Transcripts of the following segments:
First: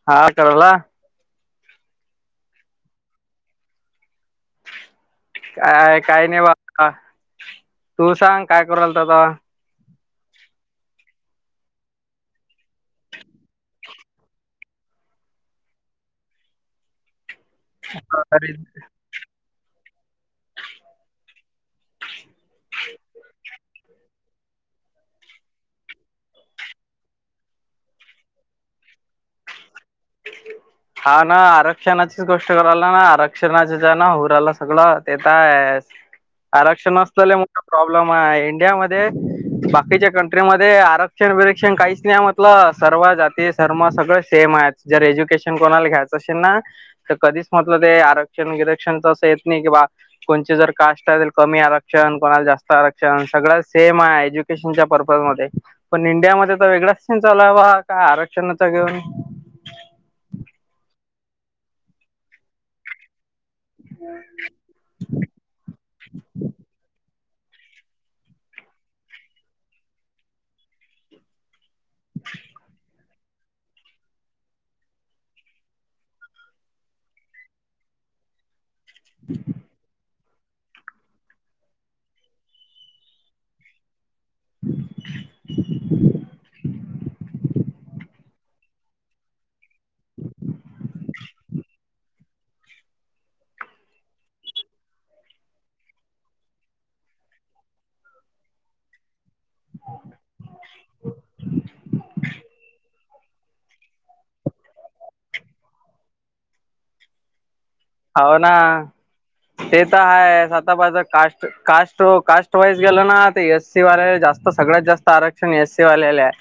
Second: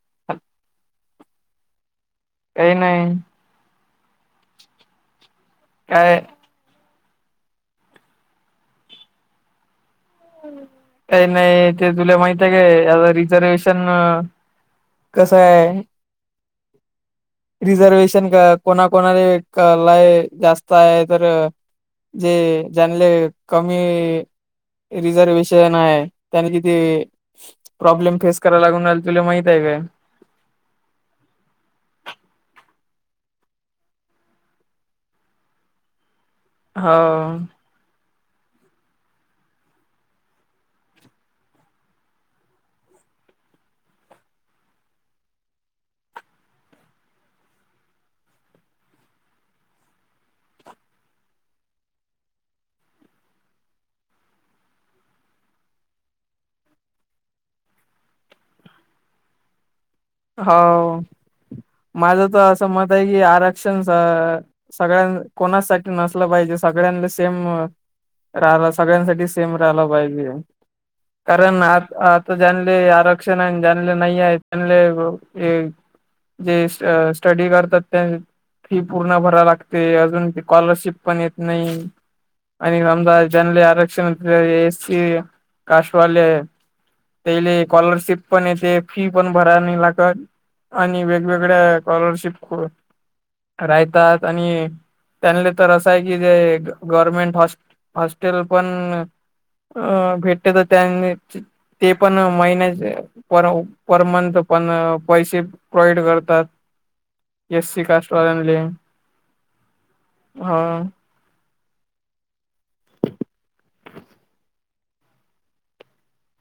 [unintelligible] हां करला काहि नाही. काय काही नाही बा, तू सांग काय करू रालतासा? काही नाही, ते तुले माहितय काय, आता रिझर्वेशन कसंय, रिझर्वेशन का कोणा कोणाले क लय जास्त आहे तर, जे ज्यानले कमी रिझर्वेशन आहे, त्यांनी तीथे प्रॉब्लेम फेस करायला लागून राहिलं तुला माहित आहे काय? हा ना, आरक्षणाचीच गोष्ट कराला ना, आरक्षणाच ना हू रायलं सगळं, ते तर हाय ह [inaudible] आरक्षण च लय मोठ प्रॉब्लेम हाय, इंडियामध्ये बाकीच्या कंट्रीमध्ये आरक्षण बिरक्षण काहीच नाही म्हटलं, सर्व जाती सर्म सगळं सेम आहे‌. जर एज्युकेशन कोणाल घ्यायचं असेल ना तर कधीच म्हटलं ते आरक्षण गिरक्षणच असं येत नाही, किं बा कोणची जर कास्ट आहे कमी आरक्षण, कोणाला जास्त आरक्षण सगळं सेम आहे, एज्यु च्या पर्पज् मध्ये, पण इंडिया मध्ये तर वेगळाच स चालुय बा आरक्षणाचा घेऊन हो, माझं तर असं मत आहे की आरक्षणच सगळ्यां, कोणासाठी नसलं पायजे, सगळ्यांले सेम राहिला सगळ्यांसाठी सेम राहिला पायजे. कारण, आ आता जेणले आरक्षण आहे जणले नाही आहे त्यांले जे स्टडी करतात ते फि पूर्ण भरा लागते, अजून स्कॉलरशिप पण येत नाही, आणि समजा ज्यांनले आरक्षण ए एसी कास्ट वालेय, तेइले स्कॉलर्शिप पण येते, फी पण भराय नाही लागत, आणि वेगवेगळ्या स्कॉलरशिप रायतात आणि त्यांनले तर असं आहे की, जे गव्हर्मेंट हॉ हॉस्टेल पण अ भेटते तर त्यांनी ते पण महिन्याचे पर पर मंथ पण, पैसे प्रोवइड करतात. एससी कास्ट हाव ना, ते तर आहेच, हा आता माझं कास्ट कास् कास्ट वाईज गेल ना, ते एससी वाल्याला जास्त सगळ्यात जास्त आरक्षण एससी वाल्याले आय.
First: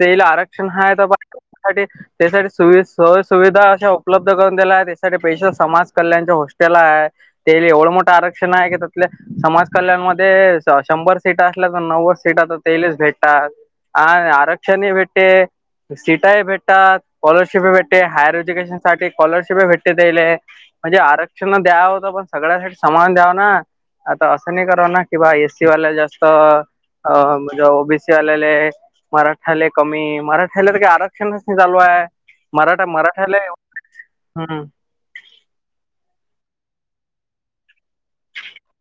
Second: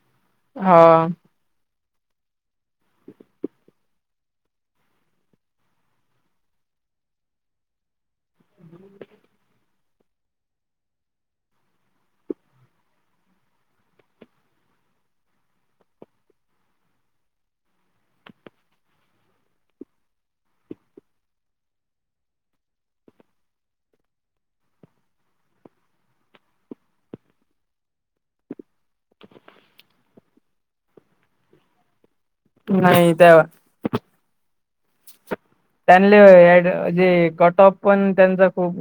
तेला आरक्षण हाय तर हा पण त्यासाठी सुई सोय सुविधा अशा उपलब्ध करून दिलाय, त्यासाठी पैशल समाज कल्याणचं हॉस्टेल हाय, तेले एवढं मोठं आरक्षण हाय की त्यातले समाज कल्याण मध्ये शंभर सीट असल्या तर, नव्वद सीटा तर तेलेच भेटतात. आणि आरक्षण इ भेटते. सीटाही भेटतात, स्कॉलरशिपही भेटते, हायर एज्युकेशन साठी स्कॉलरशिपही भेटते त्यायले. म्हणजे आरक्षण द्याव तर पण सगळ्यासाठी समान द्यावं ना. आता असं नाही कराव ना कि बा एसी वाल्याला जास्त अ म्हणजे ओबीसी वालेले मराठ्यालेय कमी, मराठ्याला तर काही आरक्षणच नाही चालू आय. मराठा नाही मराठ्याले त्या हम्म. त्यांले जे कटऑफ पण त्यांच खूप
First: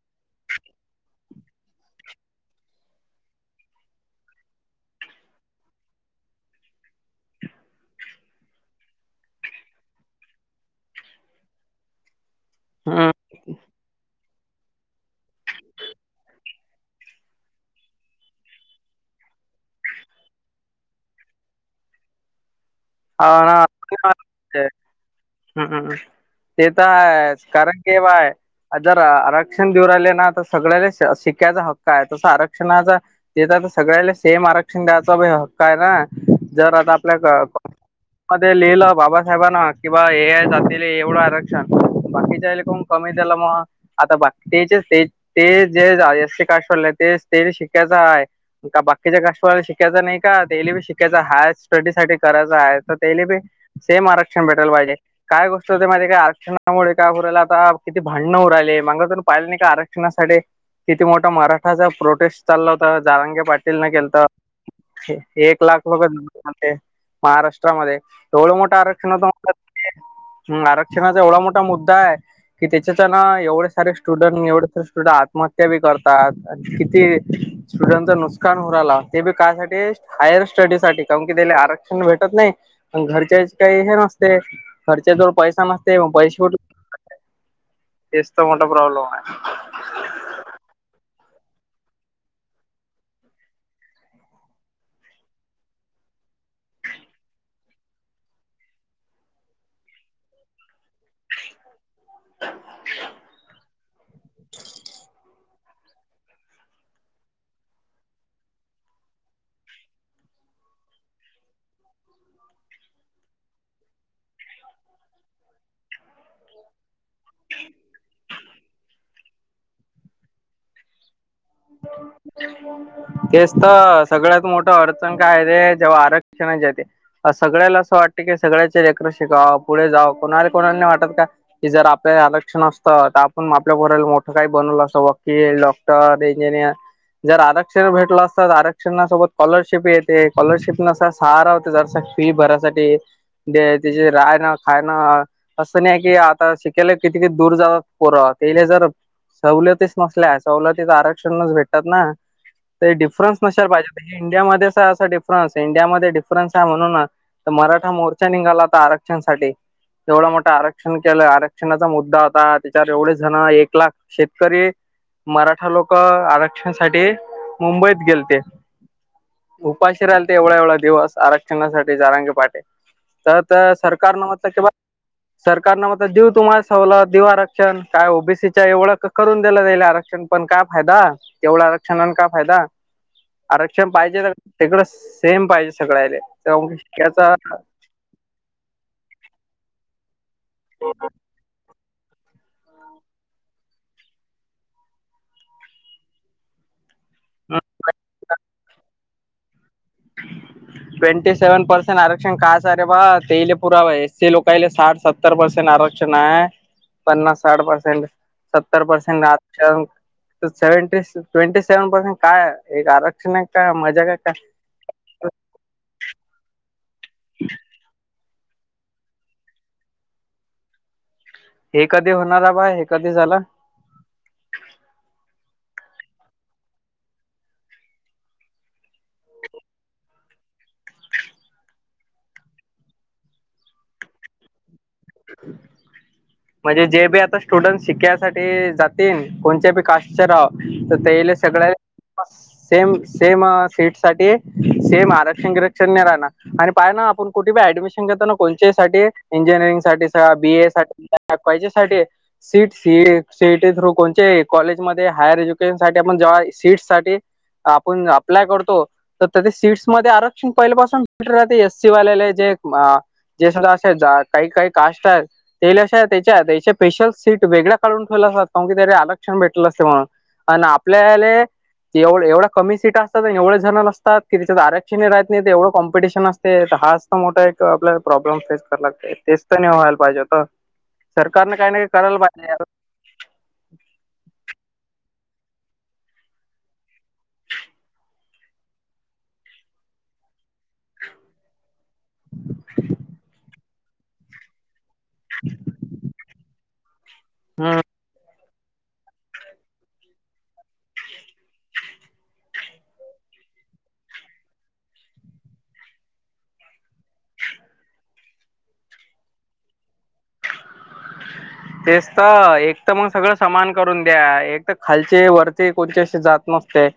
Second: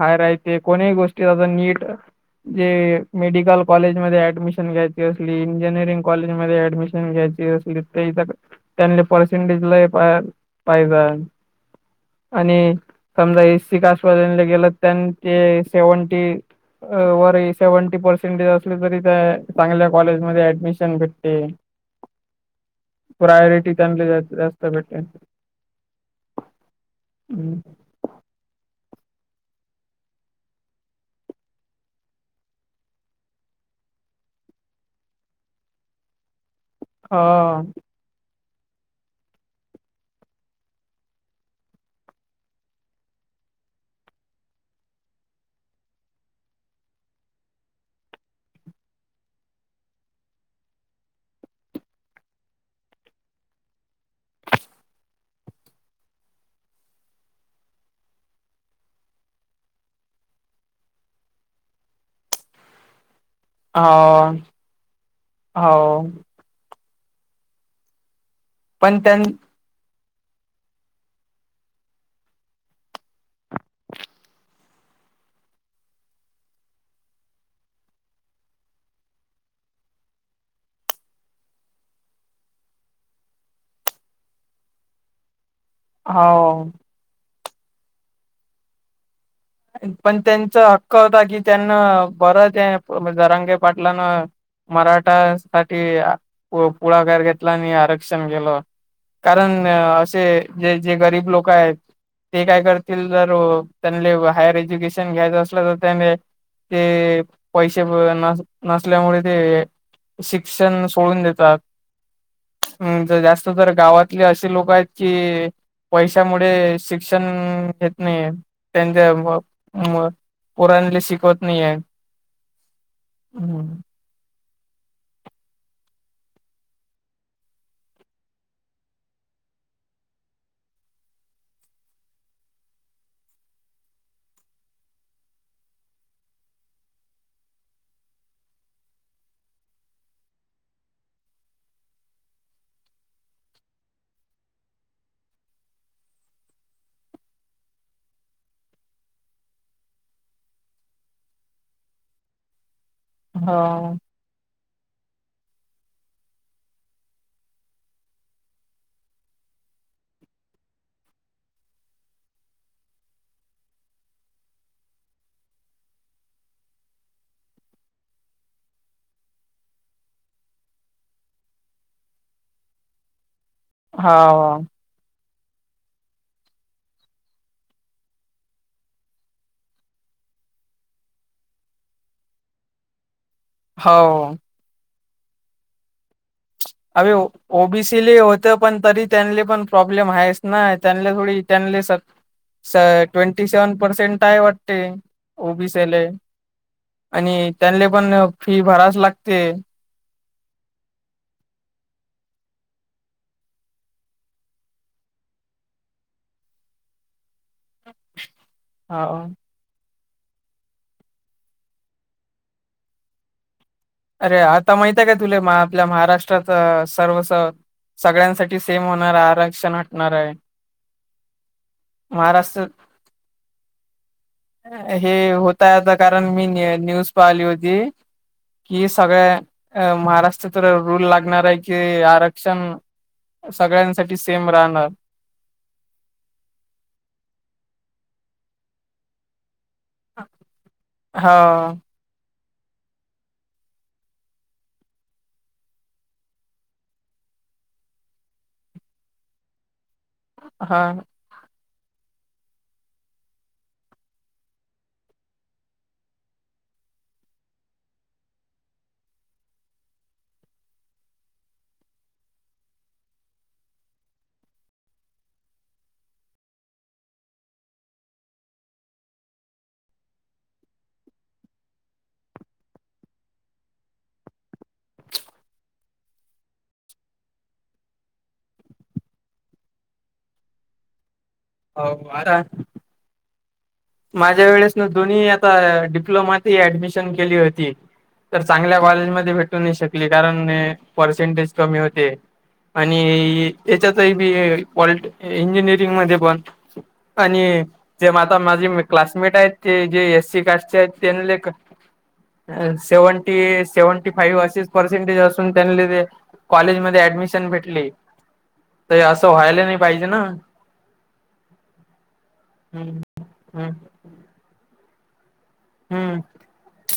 हाय राहते कोणी गोष्टी त्यो अजून नीट जे मेडिकल कॉलेज मध्ये ऍडमिशन घ्यायची असली इंजिनिअरिंग कॉलेज मध्ये ऍडमिशन घ्यायची त्यांले परसेंटेज लय पाहिजन आणि हम्म. समजा एससी कास्ट वाल्यांना गेलं त्यांन ते सेव्हनटी वर हे सेव्हंटी परसेंटेज असल तरी त्या चांगल्या कॉलेजमध्ये ऍडमिशन भेटते हा प्रायोरिटी त्यांना जास्त जास्त भेटते हू हू ते तर हायच कारण की पाय जर आरक्षण देऊ राहीले ना तर सगळ्याला शिकायचा हक्क आहे तस आरक्षणाचा त्याचा तर सगळ्याला सेम आरक्षण द्यायच हक्क हाय ना जर आता आपल्या अ क- मध्ये लिहिलं बाबासाहेबांन किंवा हे हे जातीले एवढं आरक्षण बाकीच्याले काउन कमी द्याले म आता बाकीचे जसे ते जे एस्सी कास्ट वाले ते शिकायचं हाय का बाकीच्या कास्टवाला शिकायचं नाही का तेली बी शिकायच हाय स्टडीसाठी करायचं आहे तर तेले बी सेम आरक्षण भेटायला पाहिजे काय गोष्ट होते माहित हाय काय आरक्षणामुळे काय हू राहील आता किती भांडणं होउ राहिले माग तुम्ही पाहिलं नाही का आर शणासाठी किती मोठा मराठाचा प्रोटेस्ट चालला होता जारंगे पा पाटील न केलत हा एक लाख लोक हो आलते महाराष्ट्रामध्ये येवढं मोठं पण आरक्षण त्यां होतं म हू आरक्षणाचा एवढा मोठा मुद्दा हाय कि त्याच्यात हाय ना एवढे सारे स्टुडंट एवढे सारे स्टुडंट आत्महत्या बी करतात किती स्टुडंटचं नुकसान हू राहिला ते बी कायसाठी हायर स्टडीसाठी काउन कि त्याले आरक शन भेटत नाही आणि घरच्यांची काही हे नसते घरच्यांजवळ पैसा नसते म पैसे हो तेच तर मोठा प्रॉब्लेम हाय पण त्यांचा हक्क होता की त्यांना बरं त्या जरांगे पाटलान मराठा साठी पुढाकार घेतला आणि आरक्षण केलं कारण असे जे जे गरीब लोक आहेत ते काय करतील जर त्यांले हायर एज्युकेशन घ्यायचं तर त्याने ते पैसे नसल्यामुळे ते शिक्षण सोडून देतात हू जास्त तर गावातली अशी लोक आहेत की पैशामुळे शिक्षण घेत नाहीयेत त्यामुळ मग पोरांले शिकवत नाहीये तेच तर सगळ्यात मोठा अडचण का येते जेव्हा आरक्षणच येते सगळ्याला असं वाटतते की सगळ्याचे लेकर शिकाव पुढे जाव कोणाले कोणाले नाही वाटत का जर आपल्याला आरक्षण असतं तर आपण आपल्या पोराला मोठं काय बनवलं असतं वकील डॉक्टर इंजिनिअर जर आरक्षण भेटलं असत तर आरक्षणा सोबत स्कॉलरशिप येते स्कॉलरशिप सारा होत जर फी भरायसाठी ते तीचे राहण खान असं नाही की आता शिकायला किती किती दूर जावं पोर कायले जर सवलतीच नसल्या सवलती तर आरक्षणच भेटतात ना ते डिफरन्स नसायला हा पाहिजे इंडियामध्येच असं डिफरन्स अस इंडियामध्ये डिफरन्स हाय म्हणूनच तर मराठा मोर्चा निघाला होता आरक्षणसाठी एवढं मोठं आरक्षण केलं आरक्षणाचा मुद्दा होता त्याच्यावर एवढे जण एक लाख शेतकरी मराठा लोक आरक्षणासाठी मुंबईत गेलते. उपाशी राहिले ते एवढा एवढा दिवस आरक्षणासाठी. जरांगे पाटील तर तर सरकार न मत के बा. सरकारने मात्र देऊ तुम्हाला सवलत देऊ तुम्हाला आरक्षण ओबीसीच्या एवढं करून दिलं जाईल आरक्षण पण काय. फायदा तेवढं आरक्षणाने का फायदा आरक्षण हा पाहिजे हो तर. तिकडं सेम पाहिजे सगळ्या ले. अबे ओबीसी. पण तरी त्यांले पण प्रॉब्लेम आहेस ना त्यां थोडी त्यां स ट्वेंटी सेव्हन पर्सेंट आहे वाटते ओबीसील ले. आणि त्यांले पण फी भरावीच लागते. ट्वेंटी सेव्हन पर्सेंट काय रे बा तेले पुरावा एसी लोकले साठ सात. सत्तर परसेंट आरक्षण आहे पन्नास साठ परसेंट. सत्तर हा परसेंट सेवटी ट्वेंटी सेव्हन पसेंट काय एक आरक्षण आहे काय म. अरे आता माहित आहे काय तुला आपल्या महाराष्ट्रात सर्वस. सगळ्यांसाठी सेम होणार हाय आरक्षण हटणार हाय् हे कधी होणारा बा हे कधी झालं. हे होत हाय आता कारण मी न्यूज पाहिली होती. ही सगळ्या महाराष्ट्रात रूल लागणार हाय की आरक्षण सगळ्यांसाठी सेम राहणार. म्हणजे जे बी आता स्टुडंट शिक्यासाठी जातील कोणच्या बी कास्. चे राव तर त्याले सगळ्या. हा सेम सेम सीट साठी सेम आरक्षण बीरक्षन नाय राणार. आणि पायना आपण कुठं बी ऍडमिशन घेतो कोणच्या बी साठी इंजीनियरिंग साठी बीए हा साठी. का पैजे साठी. सीट सी सीईटी थ्रू कोणचे कॉलेजमध्येध्ये हायर एज्युकेशन आपण सीट् साटी. आपण अप्लाय करतो. तर त्या ते सीट्स मध्ये आरक्षण पहिल्या पाासून भेट. राहते एस सी वालेला जे [unintelligible] जे सगळं असेलकाही काही काष्ट आहेत. ते लशा त्याच्या त्याच्या स्पेशल सीट वेगळ्या काढून ठेवल्या असतात का कि त्यारी आरक्षण भेटलं असते. म्हणून [unintelligible] अन आपल्या ले. एवढ्या कमी सीट असतात आणि एवढे झण नसतात की त्यािच्यात आरक्षणही राहत नाही ते एवढं कॉम्पिटिशन असते तर हा. मोठा एक आपल्याला प्रॉब्म फेस करा लात ते फेस. तेच त व्हायला पाहिजे होतसरकारने काही नाही करायला आता पाहिजे माझ्या वेळेस ना दोन्ही आता डिप्लोमात हि ऍडमिशन केली होती. तर चांगल्या कॉलेजमध्ये भेटू नाही शकली कारण. पसेंटेज क होते आणि यच्यात हि पॉली. इंजिनिअरिंग मध्ये पण आणि हम्म जे आता माझी. क्लासमेट आहेत ते एस सी काष्टचे आहेत. सेव्हनटी एट सेव्हनटी फाईव्ह असेच पर्सेंटेज असून त्यांले. कॉलेजमध्येध्ये ऍडमिशन भेटली तर असं व्हायला नाही पाहिजे न. तेच तर एक तर मग सगळं हम्म समान करून द्या एक तर खालचे वर. ते कोण चीशी हम्म जात नसते.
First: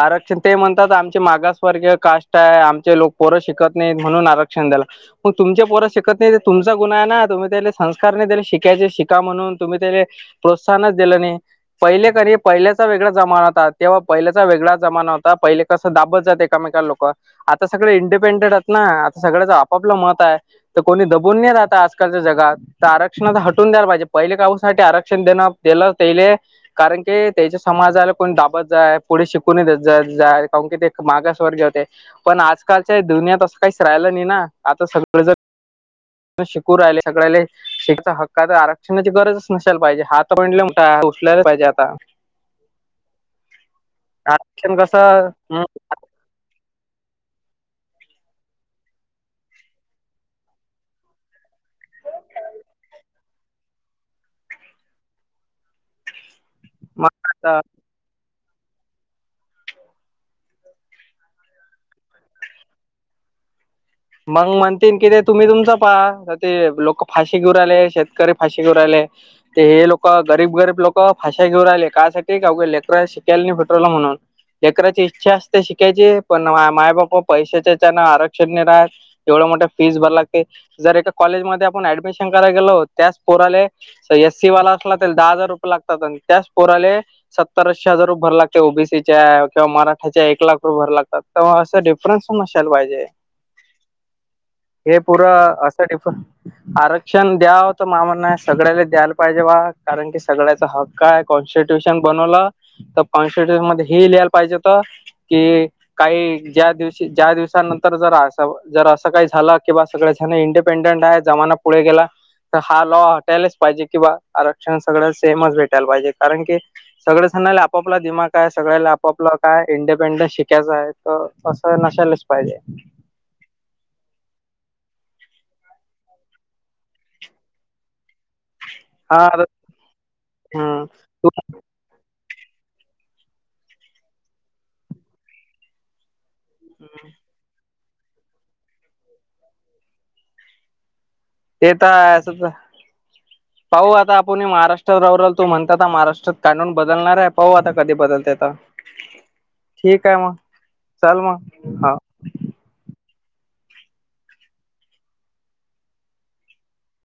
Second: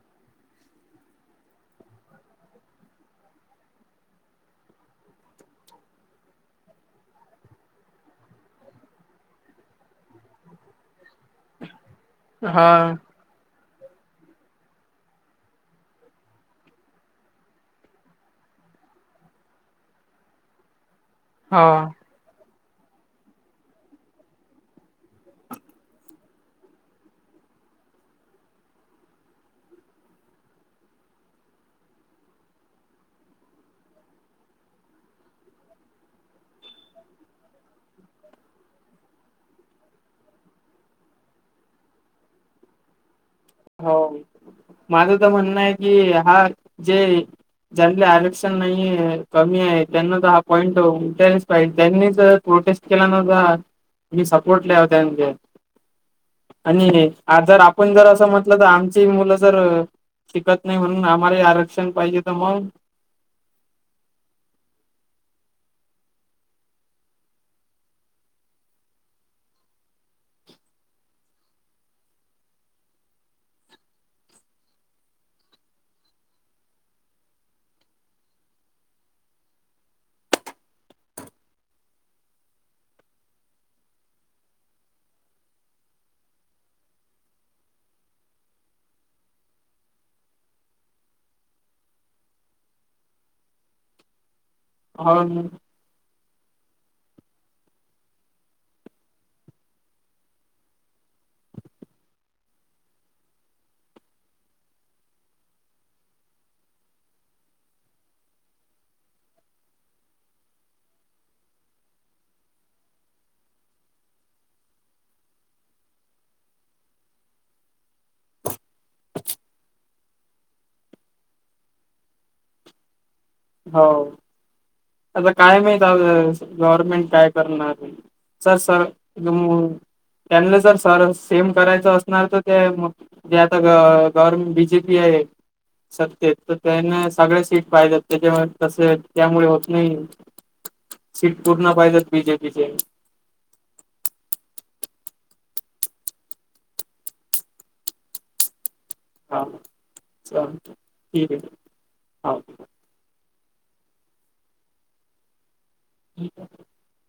आरक्षण ते म्हणतात आमचे मागासवर्गीय काष्ट आहे आमचे लोक पोरं शिकत नाहीत म्हणून आरक्षण देल. मग तुमच्या पोर शिकत नाही तुमचा गुन्हा आहे ना तुम्ही त्या संस्कार नाही देले. शिकायचे शिका म्हणून, तुम्ही काय प्रोत्साहनच दिलं नाही. पहिले कणी पहिल्या चा हा. वेगळ्या जमाना होता. तेव्हा पहिल्याचा वेगळा जमाना होता, पहिले कसं दाबत जात एकामेका लोक. आता सगळे इंडिपेंडेंट आहेत ना, आता सगळ्याचं आपापलं मत आहे. तर कोणी दबून नाही राहत हा. आजकालच्या जगात तर क्षण हाटून द्यायला पाहिजे, पहिले काऊसाठी आरक्षण देणं दिलं त्यायले कारण की त्याच्या समाजाला कोणी दाबत जाय, पुढे शिकून जा य का वुन की ते मागासवर्गे होते पण आजकाल दुनियात असं राहिलं नाही ना, आता सगळं जर शिकू राहिले सगळ्याले. हक्काच आरक्षणाची गरजच नसाला पाहिजे, हात [unintelligible] पाहिजे आता हो आरक्षण माझं तर कसं म्हणणं हम्म आहे की, हा जे.. ज्यांले आरक्षण नाही कमी आहे, त्यांना तर हा पॉईंट त उठलीच पाहिजे. प्रोटेस्ट केला मग, मी सपोर्ट [unintelligible] त्यानले आणि मग आ आता जर आपण जर, असं म्ह लं तर आमची मुलं जर शिकत नाही म्हणून आम्हा ले आरक्षण पाहिजे तर मग मग म्हणतील ते तुम्ही तुमच पाहा, तसाही तर ते लोक फाशी घेऊ राहले शेतकरी फाशी घेऊ राहिले ते हे लोक गरीब गरीब लोक फाशा घेऊ राहिले, कासाठी की लेकर शिकायला भेटरवलं म्हणून. लेकराची इच्छा असते शिकायची, पण माय बाप पैशाच्या च्यान आरक्षणने राहात एवढं मोठं फीस भरायला लागते, जर एका कॉलेजमध्येध्ये आपण ऍडमिशन करायला गेलो त्याच पोराले एससी वाला असला तर दहा हजार रुपये लागतात, न अन त्याच पोराले. सत्तर ऐशी हजार रुपेया भर लागते ओबीसीच्या किंवा मराठ्याच्या एक लाख रुपये भरायला लागतात. तवा असं डिफरन्स असायला पाहिजे. हे पुर हो असं डिफ आरक्षण द्याव तर मा म्हण सगळ्या ले द्यायला, पाहिजे वा कारण की सगळ्याचा हक काय कॉन्स्टिट्युशन बनवलं, तर कॉन्स्टिट्युशन मध्ये हे लिहायला पाहिजे त काही ज्या दिवशी दिवसानंतर जर असं जर असं काही झालं कि, बा सगळे जण इंडिपेंडेंट आहे जमाना पुढे गेला हा लॉ हटायलाच पाहिजे, किंवा आरक्षण सगळ सेमच भेटायला पाहिजे, कारण की सगळेच जनाला आपोपला दिमाग आय सगळ्याला आपापला काय इंडिपेंड शिकायचं आय तर असं नशालेस. पाहिजे. होव. आता काय माहित आ गव्हर्नमेंट काय करणार ये. सर सर हा [unintelligible] हम्म सरच तू सेम करायचं असणार तर ते मग, जे आता गव्हर्नमेंट बीजेपी आहे. सत्तेत तर त्यांना सगळे सीट पाहिजेत, त्यांच्यामुळे तसं त्यामुळे होत नाही. सीट ते पूर्ण तर पाहिजेत असंच बीजेपी चे. पाहू आता, आपण महाराष्ट्रात राहू रहाल तुम्ही म्हणतात ना, महाराष्ट्रात कानून बदलणार आहे पाहू आता कधी बदलते ते. हा ठीक आहे मग, चल मग हा. हां. [inaudible]